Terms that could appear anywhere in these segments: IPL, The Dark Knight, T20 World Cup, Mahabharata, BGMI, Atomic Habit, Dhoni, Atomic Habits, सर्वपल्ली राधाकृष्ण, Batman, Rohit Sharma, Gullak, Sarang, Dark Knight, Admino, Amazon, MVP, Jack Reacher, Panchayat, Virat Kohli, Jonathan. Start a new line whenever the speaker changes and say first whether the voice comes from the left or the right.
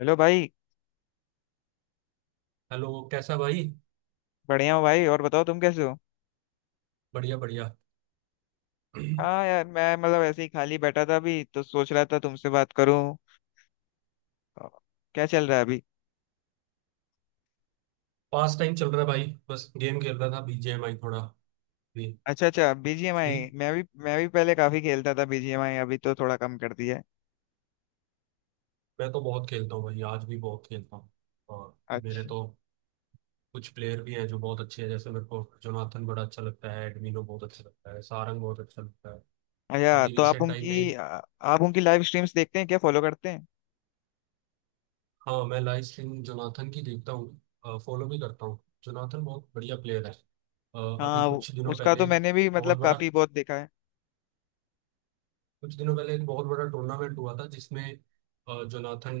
left: Hello भाई।
right: Hello, कैसा भाई।
left: बढ़िया हो भाई। और बताओ तुम कैसे हो।
right: बढ़िया बढ़िया।
left: हाँ यार मैं मतलब ऐसे ही खाली बैठा था। अभी तो सोच रहा था तुमसे बात करूं। अ, क्या चल रहा है अभी।
right: पास टाइम चल रहा है भाई, बस गेम खेल रहा था बीजीएमआई थोड़ा। फ्री।
left: अच्छा अच्छा।
right: फ्री।
left: बीजीएमआई मैं भी पहले काफी खेलता था बीजीएमआई। अभी तो थोड़ा कम कर दिया है।
right: मैं तो बहुत खेलता हूँ भाई, आज भी बहुत खेलता हूँ। और मेरे
left: अच्छा
right: तो कुछ प्लेयर भी हैं जो बहुत अच्छे हैं, जैसे मेरे को जोनाथन बड़ा अच्छा लगता है, एडमिनो बहुत अच्छा लगता है, सारंग बहुत अच्छा लगता है।
left: अच्छा,
right: अभी
left: तो आप
right: रिसेंट टाइम
left: उनकी
right: में।
left: आप उनकी लाइव स्ट्रीम्स देखते हैं क्या, फॉलो करते हैं?
right: हाँ, मैं लाइव स्ट्रीम जोनाथन की देखता हूँ, फॉलो भी करता हूँ। जोनाथन बहुत बढ़िया प्लेयर है। अ, अभी
left: हाँ,
right: कुछ दिनों
left: उसका
right: पहले
left: तो
right: एक
left: मैंने भी मतलब
right: बहुत बड़ा
left: काफी बहुत देखा है।
right: कुछ दिनों पहले एक बहुत बड़ा टूर्नामेंट हुआ था जिसमें जोनाथन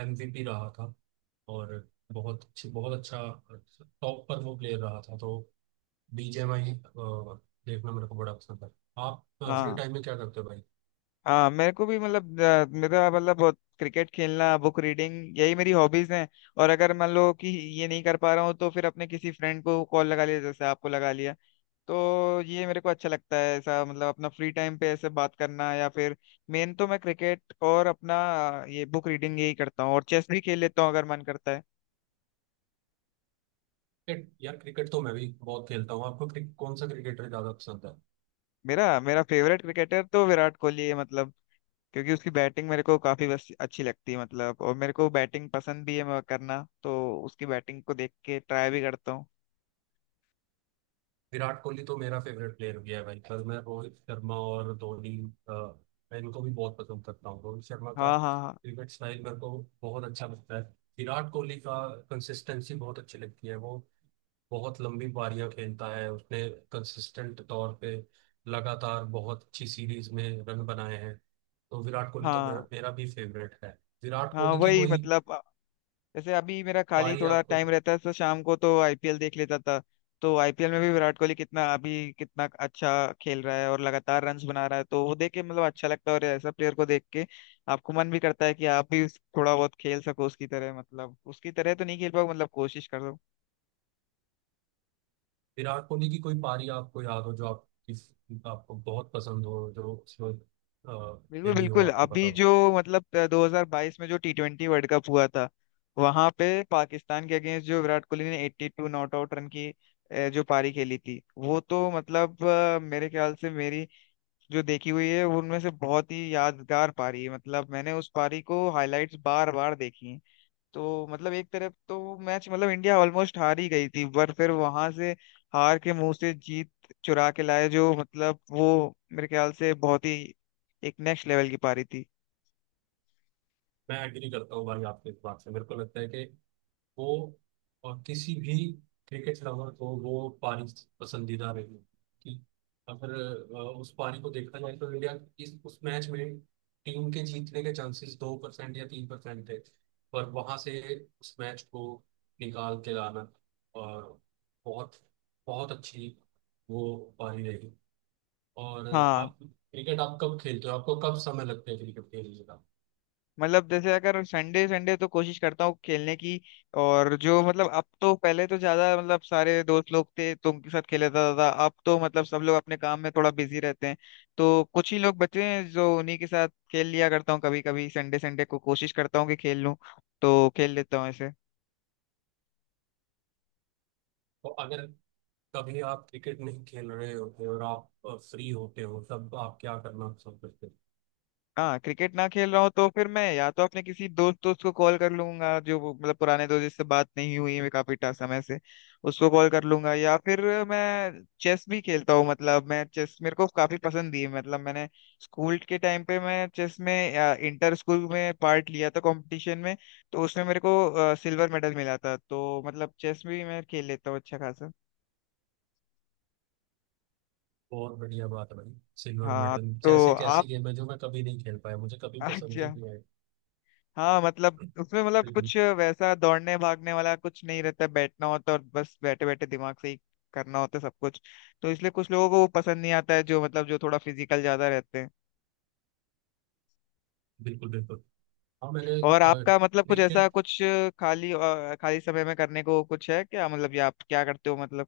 right: एमवीपी रहा था। और बहुत अच्छा, टॉप पर वो प्लेयर रहा था। तो बीजेएमआई देखना मेरे को बड़ा पसंद है। आप फ्री
left: हाँ
right: टाइम में क्या करते हो भाई?
left: हाँ, मेरे को भी मतलब मेरा मतलब बहुत क्रिकेट खेलना, बुक रीडिंग, यही मेरी हॉबीज हैं। और अगर मान लो कि ये नहीं कर पा रहा हूँ तो फिर अपने किसी फ्रेंड को कॉल लगा लिया, जैसे आपको लगा लिया। तो ये मेरे को अच्छा लगता है ऐसा, मतलब अपना फ्री टाइम पे ऐसे बात करना, या फिर मेन तो मैं क्रिकेट और अपना ये बुक रीडिंग यही करता हूँ। और चेस भी खेल लेता हूँ अगर मन करता है।
right: क्रिकेट यार, क्रिकेट तो मैं भी बहुत खेलता हूँ। आपको कौन सा क्रिकेटर ज्यादा पसंद है?
left: मेरा मेरा फेवरेट क्रिकेटर तो विराट कोहली है, मतलब क्योंकि उसकी बैटिंग मेरे को काफी बस अच्छी लगती है, मतलब और मेरे को बैटिंग पसंद भी है, मैं करना तो उसकी बैटिंग को देख के ट्राई भी करता हूँ।
right: विराट कोहली तो मेरा फेवरेट प्लेयर भी है भाई, पर मैं रोहित शर्मा और धोनी, अ, मैं इनको भी बहुत पसंद करता हूँ। रोहित शर्मा का
left: हाँ हाँ हाँ।
right: क्रिकेट स्टाइल मेरे को बहुत अच्छा लगता है। विराट कोहली का कंसिस्टेंसी बहुत अच्छी लगती है। वो बहुत लंबी पारियां खेलता है, उसने कंसिस्टेंट तौर पे लगातार बहुत अच्छी सीरीज में रन बनाए हैं। तो विराट कोहली तो मेरा
left: हाँ,
right: मेरा भी फेवरेट है। विराट
left: हाँ
right: कोहली की
left: वही
right: कोई
left: मतलब जैसे अभी मेरा खाली
right: पारी
left: थोड़ा
right: आपको
left: टाइम रहता है तो शाम को तो आईपीएल देख लेता था। तो आईपीएल में भी विराट कोहली कितना अभी कितना अच्छा खेल रहा है और लगातार रन्स बना रहा है, तो वो देख के मतलब अच्छा लगता है। और ऐसा प्लेयर को देख के आपको मन भी करता है कि आप भी थोड़ा बहुत खेल सको उसकी तरह, मतलब उसकी तरह तो नहीं खेल पाओ, मतलब कोशिश कर।
right: विराट कोहली की कोई पारी आपको याद हो, जो आप किस आपको बहुत पसंद हो, जो उसमें
left: बिल्कुल
right: खेली हो,
left: बिल्कुल।
right: आपको पता
left: अभी
right: हो?
left: जो मतलब 2022 में जो टी ट्वेंटी वर्ल्ड कप हुआ था, वहां पे पाकिस्तान के अगेंस्ट जो विराट कोहली ने 82 नॉट आउट रन की जो पारी खेली थी, वो तो मतलब मेरे ख्याल से मेरी जो देखी हुई है वो उनमें से बहुत ही यादगार पारी है। मतलब मैंने उस पारी को हाईलाइट्स बार बार देखी। तो मतलब एक तरफ तो मैच मतलब इंडिया ऑलमोस्ट हार ही गई थी, पर फिर वहां से हार के मुंह से जीत चुरा के लाए, जो मतलब वो मेरे ख्याल से बहुत ही एक नेक्स्ट लेवल की पारी थी।
right: मैं एग्री करता हूँ भाई आपके इस बात से। मेरे को लगता है कि वो और किसी भी क्रिकेट लवर को वो पानी पसंदीदा रही, कि अगर उस पारी को देखा जाए तो इंडिया इस उस मैच में टीम के जीतने के चांसेस 2% या 3% थे। पर वहां से उस मैच को निकाल के लाना, और बहुत बहुत अच्छी वो पारी रही। और
left: हाँ
right: आप कब खेलते हो, आपको कब समय लगता है क्रिकेट खेलने का?
left: मतलब जैसे अगर संडे संडे तो कोशिश करता हूँ खेलने की। और जो मतलब अब तो पहले तो ज्यादा मतलब सारे दोस्त लोग थे तो उनके साथ खेलता था, अब तो मतलब सब लोग अपने काम में थोड़ा बिजी रहते हैं। तो कुछ ही लोग बचे हैं, जो उन्हीं के साथ खेल लिया करता हूँ। कभी कभी संडे संडे को कोशिश करता हूँ कि खेल लूँ, तो खेल लेता हूँ ऐसे।
right: तो अगर कभी आप क्रिकेट नहीं खेल रहे होते और आप फ्री होते हो, तब आप क्या करना पसंद करते हो?
left: हाँ, क्रिकेट ना खेल रहा हूँ तो फिर मैं या तो अपने किसी दोस्त दोस्त को कॉल कर लूंगा जो मतलब पुराने दोस्त जिससे बात नहीं हुई है काफी समय से, उसको कॉल कर लूंगा। या फिर मैं चेस भी खेलता हूँ। मतलब मैं चेस मेरे को काफी पसंद है, मतलब मैंने स्कूल के टाइम पे मैं चेस में इंटर स्कूल में पार्ट लिया था कंपटीशन में। तो उसमें मेरे को सिल्वर मेडल मिला था। तो मतलब चेस भी मैं खेल लेता हूँ अच्छा खासा।
right: बहुत बढ़िया बात है भाई। सिल्वर
left: हाँ।
right: मेडल
left: तो
right: जैसे कैसी
left: आप
right: गेम है जो मैं कभी नहीं खेल पाया, मुझे कभी पसंद ही
left: अच्छा।
right: नहीं आई।
left: हाँ मतलब उसमें मतलब
right: बिल्कुल,
left: कुछ वैसा दौड़ने भागने वाला कुछ नहीं रहता, बैठना होता, और बस बैठे बैठे दिमाग से ही करना होता सब कुछ। तो इसलिए कुछ लोगों को वो पसंद नहीं आता है, जो मतलब जो थोड़ा फिजिकल ज्यादा रहते हैं।
right: बिल्कुल, बिल्कुल। हाँ, मैंने
left: और आपका मतलब कुछ ऐसा
right: क्रिकेट।
left: कुछ खाली खाली समय में करने को कुछ है क्या, मतलब या आप क्या करते हो मतलब?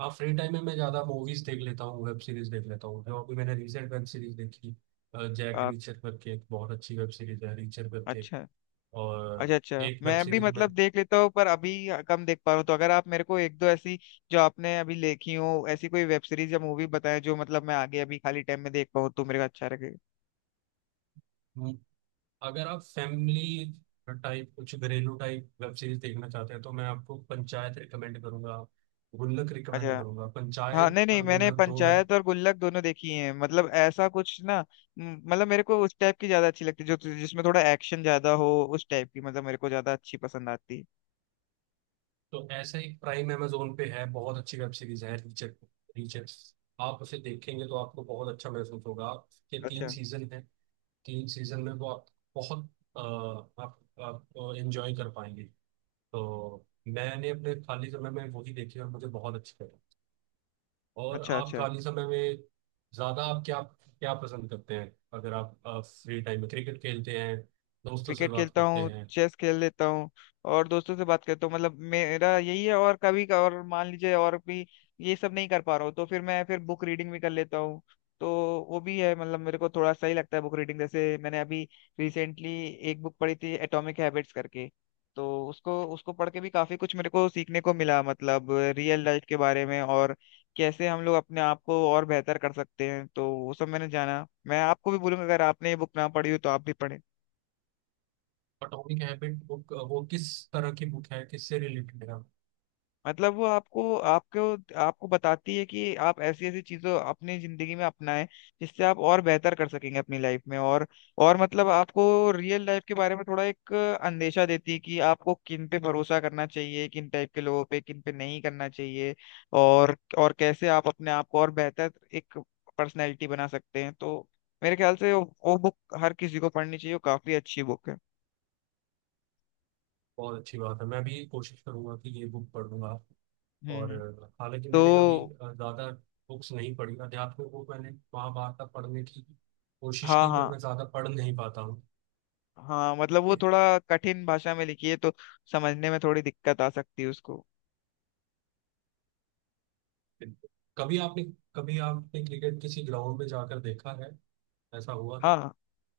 right: हाँ, फ्री टाइम में मैं ज़्यादा मूवीज़ देख लेता हूँ, वेब सीरीज़ देख लेता हूँ। जो अभी मैंने रिसेंट वेब सीरीज़ देखी, जैक
left: अ,
right: रीचर करके, एक बहुत अच्छी वेब सीरीज़ है, रीचर करके।
left: अच्छा अच्छा।
right: और
left: अच्छा
right: एक वेब
left: मैं भी
right: सीरीज
left: मतलब देख लेता हूँ, पर अभी कम देख पा रहा हूँ। तो अगर आप मेरे को एक दो ऐसी जो आपने अभी लिखी हो, ऐसी कोई वेब सीरीज या मूवी बताएं, जो मतलब मैं आगे अभी खाली टाइम में देख पाऊँ तो मेरे को अच्छा लगेगा।
right: में, अगर आप फैमिली टाइप कुछ घरेलू टाइप वेब सीरीज देखना चाहते हैं तो मैं आपको पंचायत रिकमेंड करूंगा, गुल्लक रिकमेंड
left: अच्छा।
right: करूंगा।
left: हाँ
right: पंचायत
left: नहीं नहीं,
right: और
left: मैंने
right: गुल्लक दो वेब।
left: पंचायत और गुल्लक दोनों देखी हैं। मतलब ऐसा कुछ ना मतलब मेरे को उस टाइप की ज्यादा अच्छी लगती है, जो जिसमें थोड़ा एक्शन ज्यादा हो, उस टाइप की मतलब मेरे को ज्यादा अच्छी पसंद आती है।
right: तो ऐसा एक प्राइम अमेजोन पे है, बहुत अच्छी वेब सीरीज है, रीचेक, रीचेक। आप उसे देखेंगे तो आपको बहुत अच्छा महसूस होगा। के तीन
left: अच्छा
right: सीजन है, तीन सीजन में वो आप बहुत अ, आप एंजॉय कर पाएंगे। तो मैंने अपने खाली समय में वही देखी और मुझे बहुत अच्छी लगी। और
left: अच्छा।
right: आप
left: अच्छा,
right: खाली समय में ज्यादा आप क्या क्या पसंद करते हैं? अगर आप फ्री टाइम में क्रिकेट खेलते हैं, दोस्तों से
left: क्रिकेट
right: बात
left: खेलता
right: करते
left: हूँ,
right: हैं?
left: चेस खेल लेता हूँ और दोस्तों से बात करता हूँ, मतलब मेरा यही है। और कभी का और मान लीजिए और भी ये सब नहीं कर पा रहा हूँ, तो फिर मैं फिर बुक रीडिंग भी कर लेता हूँ। तो वो भी है, मतलब मेरे को थोड़ा सही लगता है बुक रीडिंग। जैसे मैंने अभी रिसेंटली एक बुक पढ़ी थी एटॉमिक हैबिट्स करके। तो उसको उसको पढ़ के भी काफी कुछ मेरे को सीखने को मिला, मतलब रियल लाइफ के बारे में, और कैसे हम लोग अपने आप को और बेहतर कर सकते हैं। तो वो सब मैंने जाना। मैं आपको भी बोलूंगा, अगर आपने ये बुक ना पढ़ी हो तो आप भी पढ़ें।
right: एटॉमिक हैबिट बुक वो किस तरह की बुक है, किससे रिलेटेड है?
left: मतलब वो आपको आपको आपको बताती है कि आप ऐसी ऐसी चीजों अपनी जिंदगी में अपनाएं, जिससे आप और बेहतर कर सकेंगे अपनी लाइफ में। और मतलब आपको रियल लाइफ के बारे में थोड़ा एक अंदेशा देती है कि आपको किन पे भरोसा करना चाहिए, किन टाइप के लोगों पे, किन पे नहीं करना चाहिए। और कैसे आप अपने आप को और बेहतर एक पर्सनैलिटी बना सकते हैं। तो मेरे ख्याल से वो बुक हर किसी को पढ़नी चाहिए, वो काफी अच्छी बुक है।
right: बहुत अच्छी बात है, मैं भी कोशिश करूंगा कि ये बुक पढ़ूंगा।
left: हम्म
right: और
left: हम्म।
right: हालांकि मैंने कभी
left: तो
right: ज्यादा बुक्स नहीं पढ़ी। अध्यात्म बुक मैंने महाभारत तक पढ़ने की कोशिश
left: हाँ
right: की, पर
left: हाँ
right: मैं ज्यादा पढ़ नहीं पाता हूँ।
left: हाँ, मतलब वो थोड़ा कठिन भाषा में लिखी है, तो समझने में थोड़ी दिक्कत आ सकती है उसको।
right: कभी आपने कभी आपने क्रिकेट किसी ग्राउंड में जाकर देखा है, ऐसा हुआ
left: हाँ
right: है?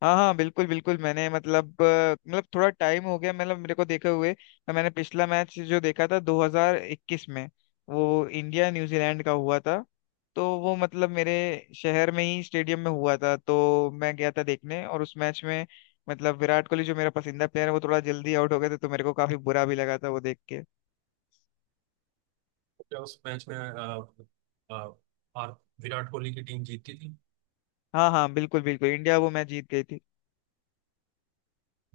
left: हाँ, हाँ बिल्कुल बिल्कुल। मैंने मतलब मतलब थोड़ा टाइम हो गया मतलब मेरे को देखे हुए। तो मैंने पिछला मैच जो देखा था 2021 में, वो इंडिया न्यूजीलैंड का हुआ था। तो वो मतलब मेरे शहर में ही स्टेडियम में हुआ था, तो मैं गया था देखने। और उस मैच में मतलब विराट कोहली जो मेरा पसंदीदा प्लेयर है वो थोड़ा जल्दी आउट हो गए थे, तो मेरे को काफी बुरा भी लगा था वो देख के।
right: क्या उस मैच में आ, आ, आर, विराट कोहली की टीम जीती थी?
left: हाँ हाँ, बिल्कुल बिल्कुल, इंडिया वो मैच जीत गई थी।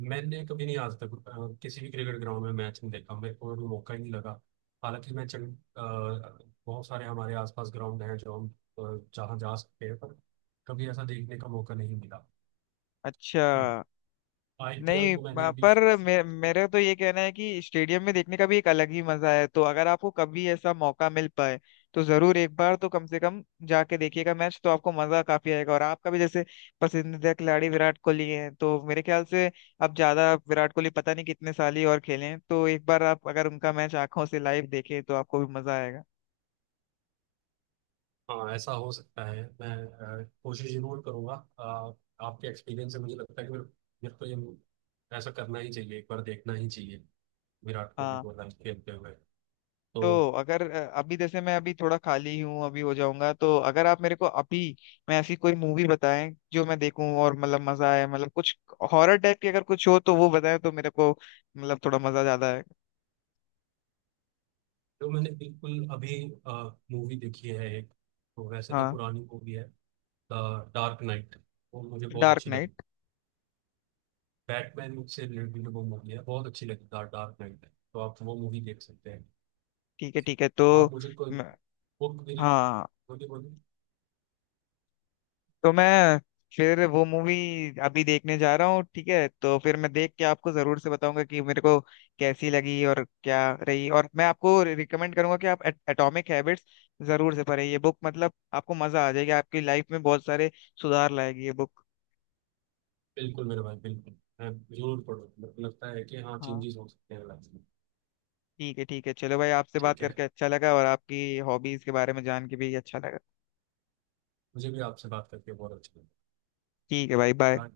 right: मैंने कभी नहीं आज तक किसी भी क्रिकेट ग्राउंड में मैच नहीं देखा, मेरे को भी मौका ही नहीं लगा। हालांकि मैं चंड, बहुत सारे हमारे आसपास ग्राउंड हैं जो जहाँ जा सकते हैं, पर कभी ऐसा देखने का मौका नहीं मिला।
left: अच्छा। नहीं
right: आईपीएल को मैंने अभी।
left: पर मेरे तो ये कहना है कि स्टेडियम में देखने का भी एक अलग ही मजा है। तो अगर आपको कभी ऐसा मौका मिल पाए तो जरूर एक बार तो कम से कम जाके देखिएगा मैच, तो आपको मजा काफी आएगा। और आपका भी जैसे पसंदीदा खिलाड़ी विराट कोहली है, तो मेरे ख्याल से अब ज्यादा विराट कोहली पता नहीं कितने साल ही और खेले हैं। तो एक बार आप अगर उनका मैच आंखों से लाइव देखें तो आपको भी मजा आएगा।
right: हाँ, ऐसा हो सकता है, मैं कोशिश जरूर करूंगा। अ, आपके एक्सपीरियंस से मुझे लगता है कि मेरे मेरे को ये ऐसा करना ही चाहिए, एक बार देखना ही चाहिए विराट कोहली
left: हाँ,
right: को लाइक खेलते हुए। तो
left: तो अगर अभी जैसे मैं अभी थोड़ा खाली हूँ, अभी हो जाऊंगा, तो अगर आप मेरे को अभी मैं ऐसी कोई मूवी बताएं, जो मैं देखूं और मतलब मजा आए, मतलब कुछ हॉरर टाइप की अगर कुछ हो तो वो बताएं, तो मेरे को मतलब थोड़ा मजा ज्यादा है।
right: जो मैंने बिल्कुल अभी मूवी देखी है एक, तो वैसे तो
left: हाँ,
right: पुरानी मूवी है, द डार्क नाइट, वो मुझे बहुत
left: डार्क
right: अच्छी
left: नाइट?
right: लगी। बैटमैन से रिलेटेड वो मूवी है, बहुत अच्छी लगी, द डार्क नाइट, तो आप वो मूवी देख सकते हैं।
left: ठीक है ठीक है।
right: आप मुझे कोई
left: मैं-
right: बुक भी
left: हाँ
right: बोलिए, बोलिए।
left: तो मैं फिर वो मूवी अभी देखने जा रहा हूँ। ठीक है, तो फिर मैं देख के आपको जरूर से बताऊंगा कि मेरे को कैसी लगी और क्या रही। और मैं आपको रिकमेंड करूंगा कि आप एटॉमिक हैबिट्स जरूर से पढ़ें ये बुक। मतलब आपको मजा आ जाएगा, आपकी लाइफ में बहुत सारे सुधार लाएगी ये बुक।
right: बिल्कुल मेरे भाई, बिल्कुल, मैं जरूर पढ़ूँ। मेरे को लगता है कि हाँ,
left: हाँ
right: चेंजेस हो सकते हैं लाइफ में।
left: ठीक है ठीक है, चलो भाई, आपसे बात
right: ठीक है।
left: करके अच्छा लगा, और आपकी हॉबीज के बारे में जान के भी अच्छा लगा।
right: मुझे भी आपसे बात करके बहुत अच्छा
left: ठीक है भाई, बाय।
right: लगा।